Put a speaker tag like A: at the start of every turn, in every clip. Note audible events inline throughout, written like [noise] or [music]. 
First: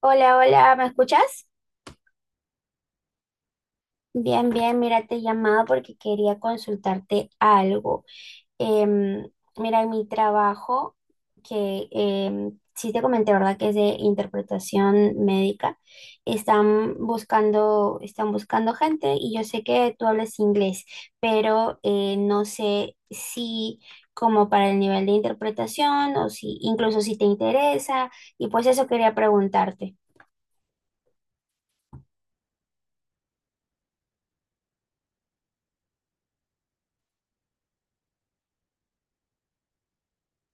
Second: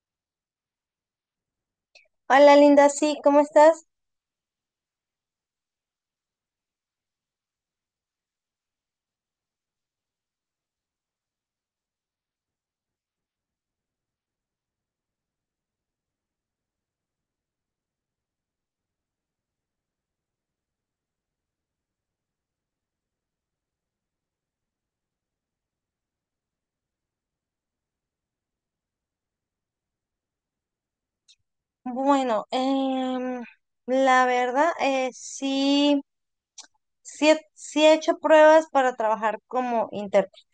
A: Hola, hola, ¿me escuchas?
B: Hola Linda, sí, ¿cómo estás?
A: Bien, bien, mira, te llamaba porque quería consultarte algo. Em, Mira, en mi trabajo, que sí te comenté, ¿verdad? Que es de interpretación médica, están buscando gente y yo sé que tú hablas inglés, pero no sé si como para el nivel de interpretación o si incluso si te interesa y pues eso quería preguntarte.
B: Bueno, la verdad, sí, sí he hecho pruebas para trabajar como intérprete.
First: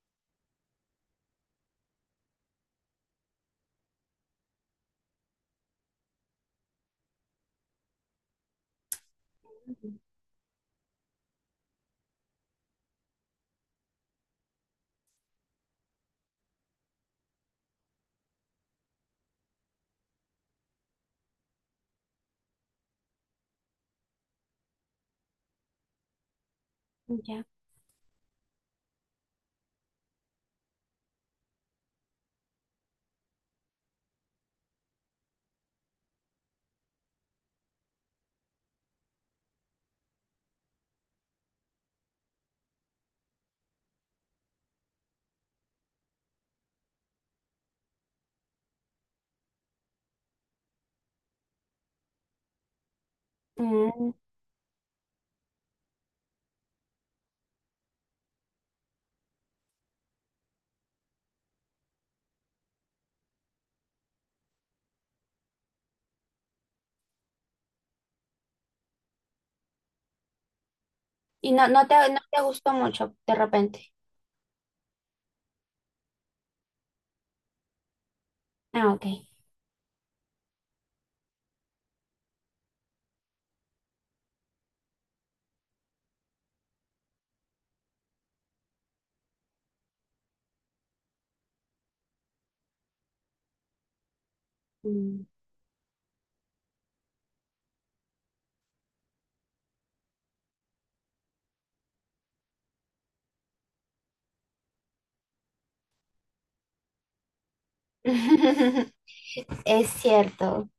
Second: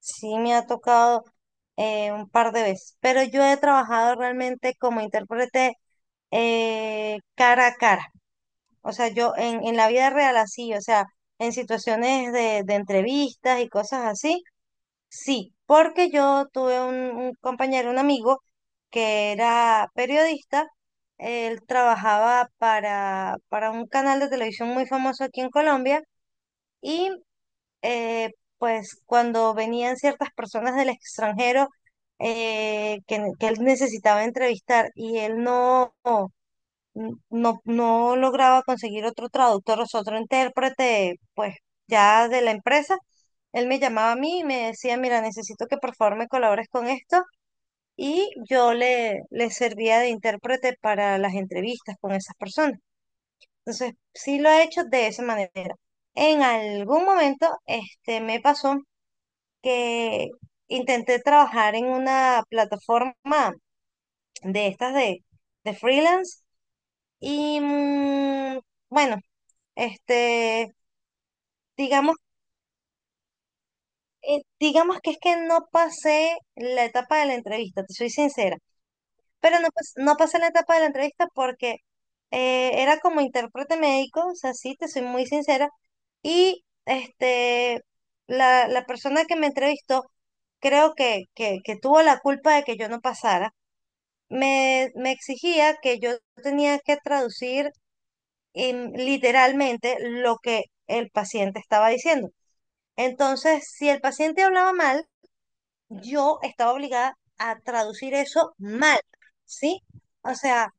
B: Sí me ha tocado un par de veces, pero yo he trabajado realmente como intérprete cara a cara. O sea, yo en la
A: Ujú.
B: vida real así, o sea, en situaciones de entrevistas y cosas así. Sí, porque yo tuve un compañero, un amigo, que era periodista. Él trabajaba para un canal de televisión muy famoso aquí en Colombia y
A: Ya.
B: eh, pues cuando venían ciertas personas del extranjero que él necesitaba entrevistar y él no lograba conseguir otro traductor, o sea, otro intérprete, pues ya de la empresa. Él me llamaba a mí y me decía, mira, necesito que por favor me colabores con esto. Y yo le servía de intérprete para las entrevistas con esas personas. Entonces,
A: Mm.
B: sí lo he hecho de esa manera. En algún momento, este, me pasó que intenté trabajar en una plataforma de de freelance y bueno, Este,
A: Y
B: digamos,
A: no te gustó mucho de repente.
B: digamos que es que no pasé la etapa de la entrevista, te soy sincera,
A: Ah, ok.
B: pero no pasé la etapa de la entrevista porque era como intérprete médico, o sea, sí, te soy muy sincera, y este, la persona que me entrevistó, creo que tuvo la culpa de que yo no pasara, me
A: Mm.
B: exigía que yo tenía que traducir literalmente lo que el paciente estaba diciendo. Entonces, si el paciente hablaba mal, yo estaba obligada a traducir eso mal,
A: [laughs]
B: ¿sí?
A: Es
B: O
A: cierto.
B: sea,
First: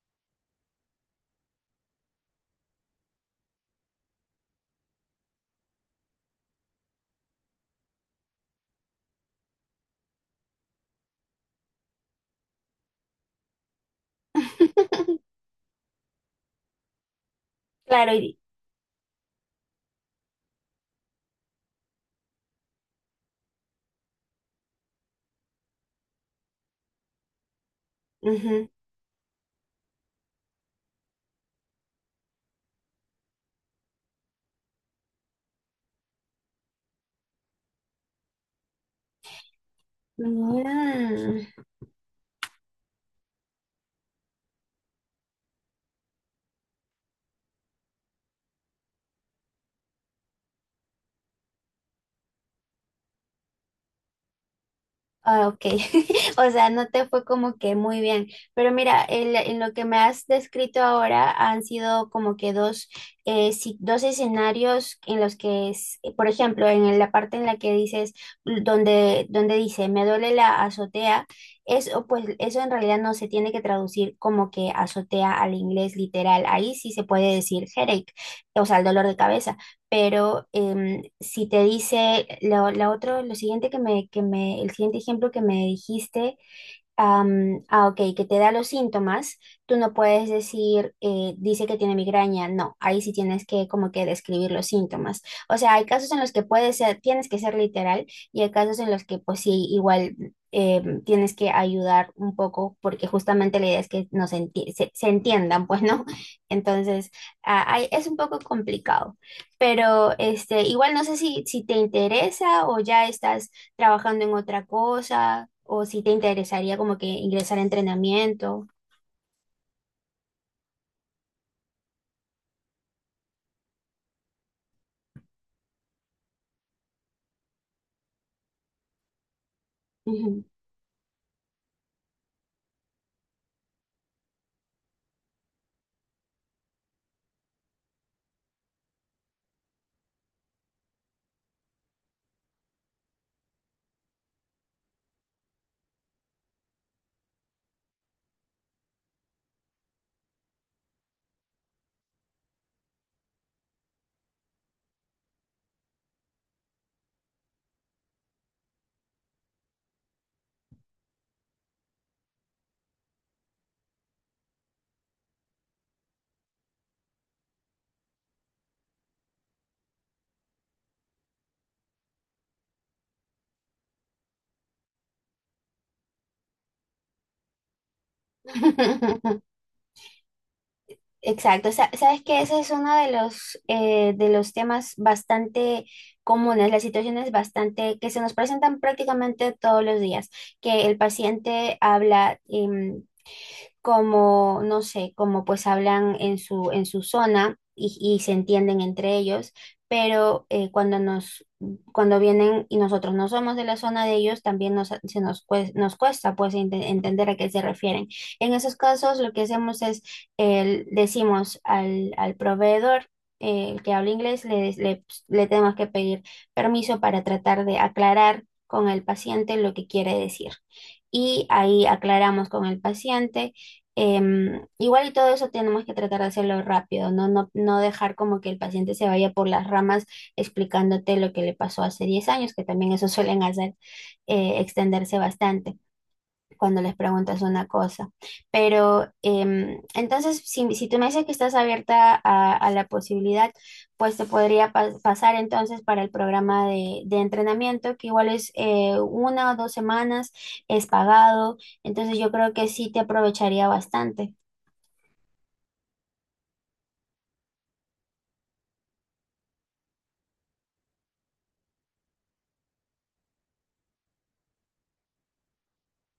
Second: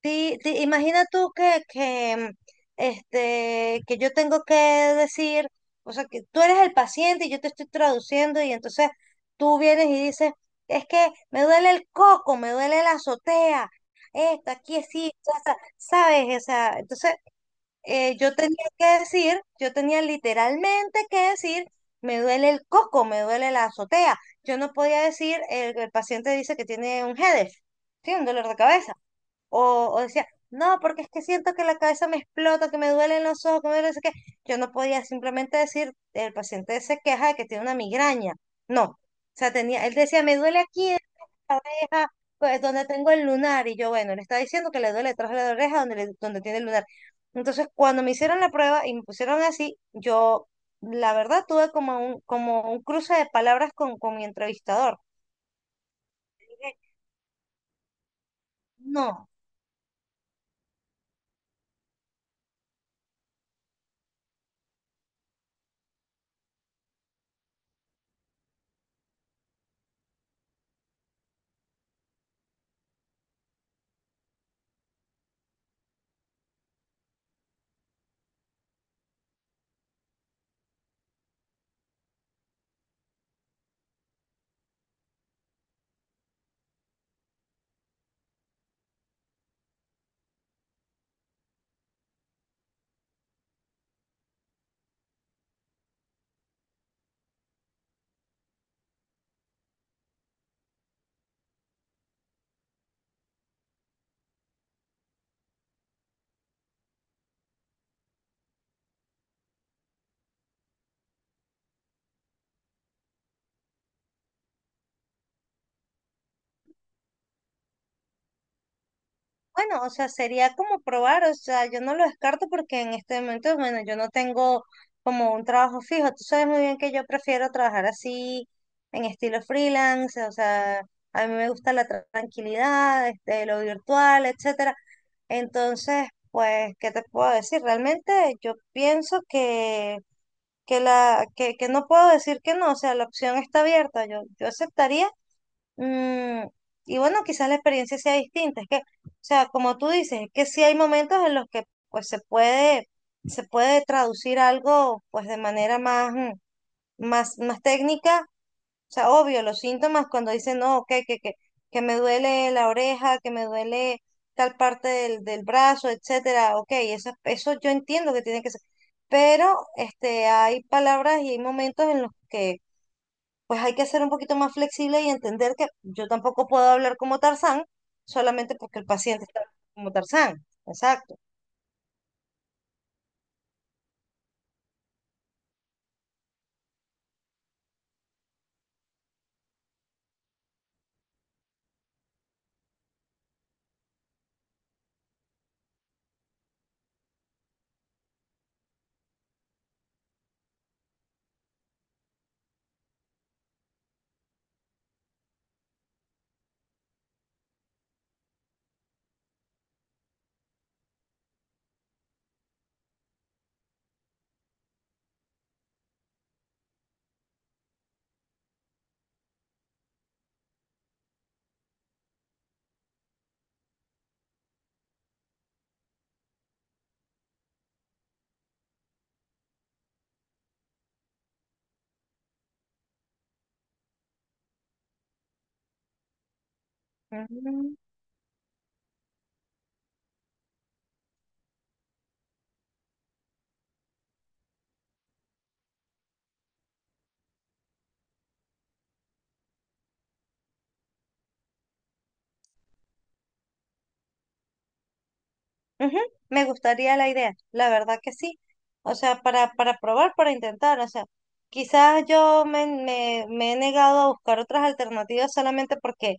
B: imagina tú que que yo tengo que decir, o sea, que tú eres el paciente y yo te estoy traduciendo y entonces tú vienes y dices, es que me duele el coco, me duele la azotea, esta, aquí sí,
A: [laughs]
B: o sea, ¿sabes? O sea, entonces
A: Claro,
B: yo
A: y...
B: tenía que decir, yo tenía literalmente que decir, me duele el coco, me duele la azotea. Yo no podía decir, el paciente dice que tiene un headache, sí, un dolor de
A: Ujú.
B: cabeza. O decía, no, porque es que siento que la cabeza me explota, que me duelen los ojos, que me duele, no sé qué. Yo no podía simplemente decir, el paciente se queja de que tiene una migraña. No. O sea, tenía, él decía, me duele aquí,
A: Mm.
B: oreja, pues donde tengo el lunar. Y yo, bueno, le está diciendo que le duele detrás de la oreja donde tiene el lunar. Entonces, cuando me hicieron la prueba y me pusieron así, yo, la verdad, tuve como como un cruce de palabras con mi entrevistador.
A: Ah, ok. [laughs] O sea, no te fue como que muy bien. Pero mira,
B: No.
A: en lo que me has descrito ahora han sido como que dos, dos escenarios en los que, por ejemplo, en la parte en la que dices, donde, donde dice, me duele la azotea, eso, pues eso en realidad no se tiene que traducir como que azotea al inglés literal. Ahí sí se puede decir headache, o sea, el dolor de cabeza, pero si te dice lo la otro, lo siguiente el siguiente ejemplo que me dijiste, ok, que te da los síntomas, tú no puedes decir, dice que tiene migraña, no, ahí sí tienes que como que describir los síntomas. O sea, hay casos en los que puedes ser, tienes que ser literal y hay casos en los que pues sí, igual tienes que ayudar un poco porque justamente la idea es que se, se entiendan, pues, ¿no? [laughs] Entonces, es un poco complicado, pero este, igual no sé si, si te interesa o ya estás trabajando en otra cosa o si te interesaría como que ingresar a entrenamiento.
B: Bueno, o sea, sería como probar, o sea, yo no lo descarto porque en este momento, bueno, yo no tengo como un trabajo fijo. Tú sabes muy bien que yo prefiero trabajar así, en estilo freelance, o
A: Ujú.
B: sea, a mí me gusta la tranquilidad, este, lo virtual, etcétera. Entonces, pues, ¿qué te puedo decir? Realmente yo pienso que que no puedo decir que no, o sea, la opción está abierta. Yo aceptaría. Mm, y bueno, quizás la experiencia sea distinta. Es que, o sea, como tú dices, es que sí hay momentos en los que pues se puede traducir algo pues de manera más, más, más técnica. O sea, obvio, los síntomas cuando dicen, no, ok, que me duele la oreja, que me duele tal parte del brazo, etcétera, ok, eso yo entiendo que tiene que ser. Pero este, hay palabras y hay momentos en los que pues hay que ser un poquito más flexible y entender que yo tampoco puedo hablar como Tarzán solamente porque el paciente
A: [laughs]
B: está como Tarzán. Exacto.
A: Exacto. Sabes que ese es uno de los temas bastante comunes, las situaciones bastante que se nos presentan prácticamente todos los días, que el paciente habla, como, no sé, como pues hablan en su zona y se entienden entre ellos, pero cuando vienen y nosotros no somos de la zona de ellos, también nos cuesta pues entender a qué se refieren. En esos casos lo que hacemos es, decimos al proveedor, el que habla inglés, le tenemos que pedir permiso para tratar de aclarar con el paciente lo que quiere decir, y ahí aclaramos con el paciente. Igual y todo eso tenemos que tratar de hacerlo rápido, ¿no? No dejar como que el paciente se vaya por las ramas explicándote lo que le pasó hace 10 años, que también eso [laughs] suelen hacer, extenderse bastante cuando les preguntas una
B: Ujú.
A: cosa. Pero entonces, si, si tú me dices que estás abierta a la posibilidad, pues te podría pasar entonces para el programa de entrenamiento, que igual es una o dos semanas, es pagado, entonces yo creo que sí te aprovecharía bastante.
B: Ujú, me gustaría la idea, la verdad que sí. O sea, para probar, para intentar. O sea, quizás yo me he negado a buscar otras alternativas solamente porque,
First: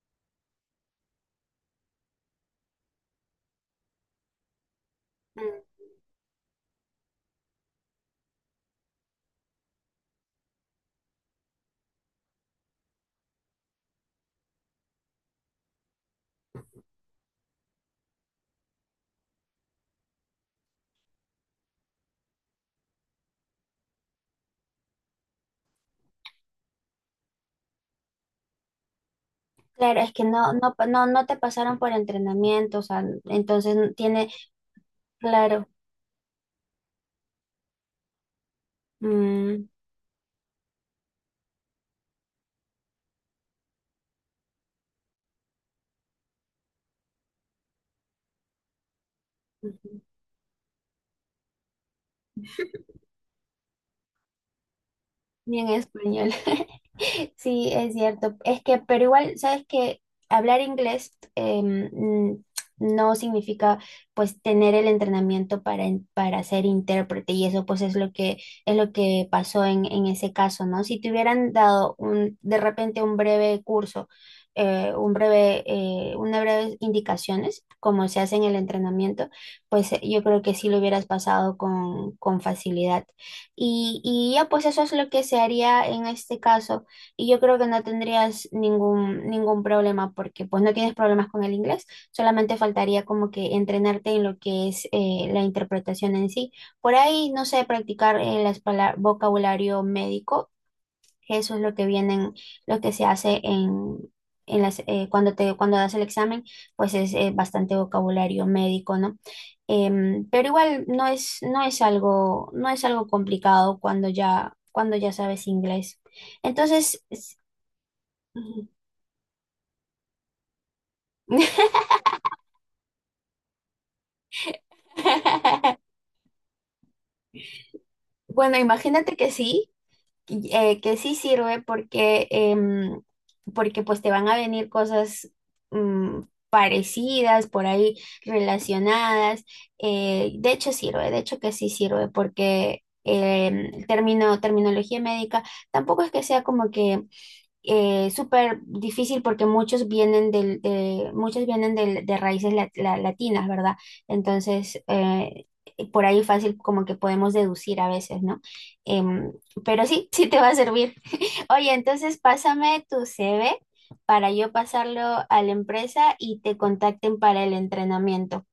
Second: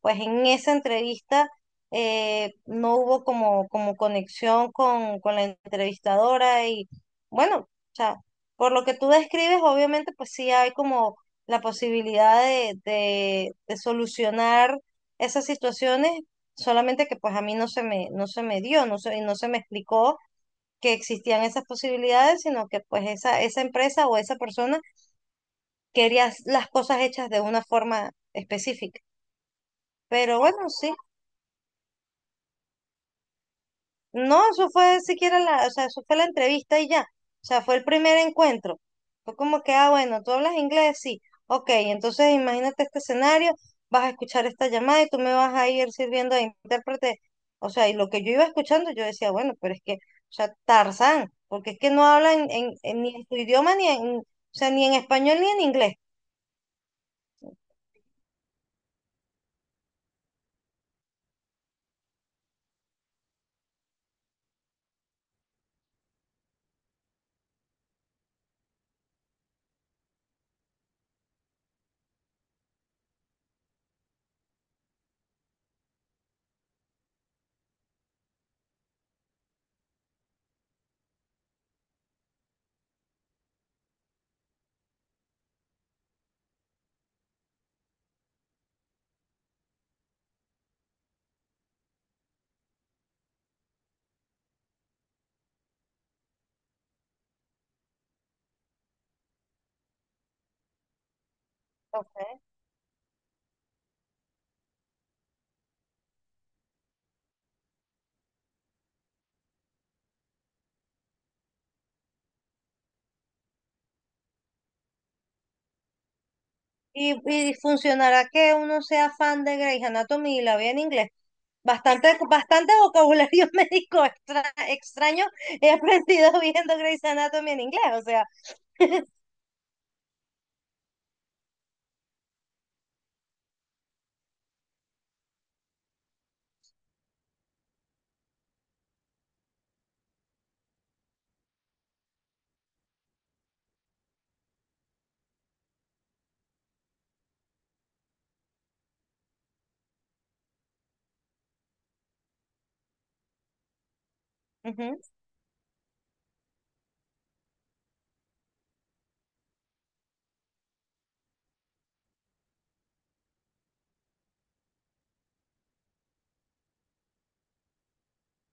B: pues en esa entrevista no hubo como, como conexión con la entrevistadora y bueno, o sea, por lo que tú describes, obviamente pues sí hay como la posibilidad de solucionar esas situaciones. Solamente que pues a mí no se me dio, no se me explicó que existían esas posibilidades, sino que pues esa empresa o esa persona quería las cosas hechas de una forma específica.
A: Claro, es que
B: Pero bueno, sí,
A: no te pasaron por entrenamiento, o sea, entonces no tiene,
B: no, eso fue siquiera la,
A: claro.
B: o sea, eso fue la entrevista y ya. O sea, fue el primer encuentro. Fue como
A: Mm,
B: que, ah, bueno, tú hablas inglés, sí. Ok, entonces imagínate este escenario, vas a escuchar esta llamada y tú me vas a ir sirviendo de intérprete. O sea, y lo que yo iba escuchando, yo decía, bueno, pero es que, o sea, Tarzán, porque es que no hablan ni en tu idioma, ni en, o sea, ni en español, ni
A: ni
B: en
A: en
B: inglés.
A: español. [laughs] Sí, es cierto. Es que, pero igual, sabes que hablar inglés no significa pues tener el entrenamiento para, para ser intérprete y eso pues es lo que pasó en ese caso, ¿no? Si te hubieran dado un, de repente un breve curso, un breve, unas breves indicaciones, como se hace en el entrenamiento, pues yo creo que sí lo hubieras pasado con facilidad. Y ya pues eso es lo que se haría en este caso. Y yo creo que no tendrías ningún, ningún problema porque pues no tienes problemas con el inglés, solamente faltaría como que entrenarte en lo que es la interpretación en sí. Por ahí, no sé, practicar el vocabulario médico, eso es lo que vienen,
B: Ok.
A: lo que se hace en las, cuando te, cuando das el examen, pues es bastante vocabulario médico, ¿no? Pero igual no es, no es algo, no es algo complicado cuando ya sabes inglés. Entonces,
B: Y,
A: es-
B: y funcionará que uno sea fan de Grey's Anatomy y la vea en inglés. Bastante, bastante vocabulario [laughs] médico extra, extraño he
A: [laughs]
B: aprendido [laughs] viendo Grey's Anatomy en inglés, o sea,
A: bueno, imagínate que sí sirve porque, porque pues te van a venir cosas mm, parecidas por ahí, relacionadas. De hecho sirve, de hecho que sí sirve porque el término, terminología médica tampoco es que sea como que súper difícil porque muchos vienen del, de, muchos vienen de raíces latinas, ¿verdad? Entonces,
B: ujú,
A: por ahí fácil como que podemos deducir a veces, ¿no? Em, pero sí, [laughs] sí te va a servir. [laughs] Oye, entonces pásame tu CV para yo pasarlo a la empresa y te contacten para el entrenamiento.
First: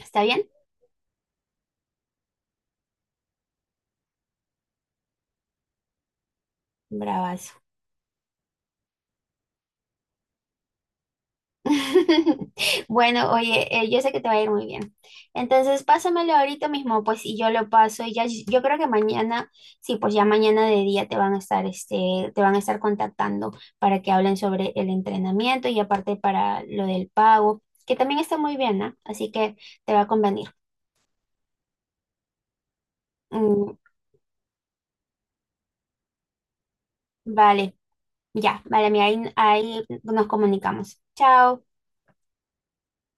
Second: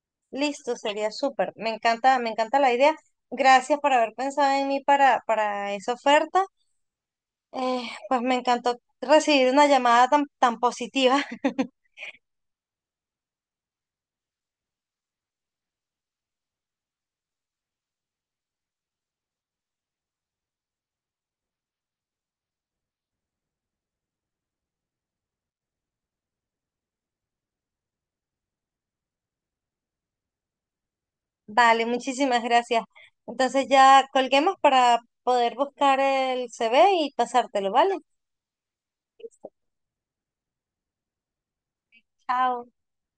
A: ¿Está bien?
B: listo, sería súper. Me encanta la idea. Gracias por haber pensado en mí para esa oferta.
A: Bravazo.
B: Pues me encantó recibir una llamada tan, tan positiva. [laughs]
A: [laughs] Bueno, oye, yo sé que te va a ir muy bien. Entonces, pásamelo ahorita mismo, pues, y yo lo paso y ya, yo creo que mañana, sí, pues ya mañana de día te van a estar, este, te van a estar contactando para que hablen sobre el entrenamiento y aparte para lo del pago, que también está muy bien, ¿no? Así que te va a convenir.
B: Vale, muchísimas gracias. Entonces
A: Mm,
B: ya colguemos para poder buscar el CV y pasártelo,
A: vale,
B: ¿vale?
A: ya, vale, mira, ahí,
B: Listo,
A: ahí nos comunicamos. Chao.
B: chao.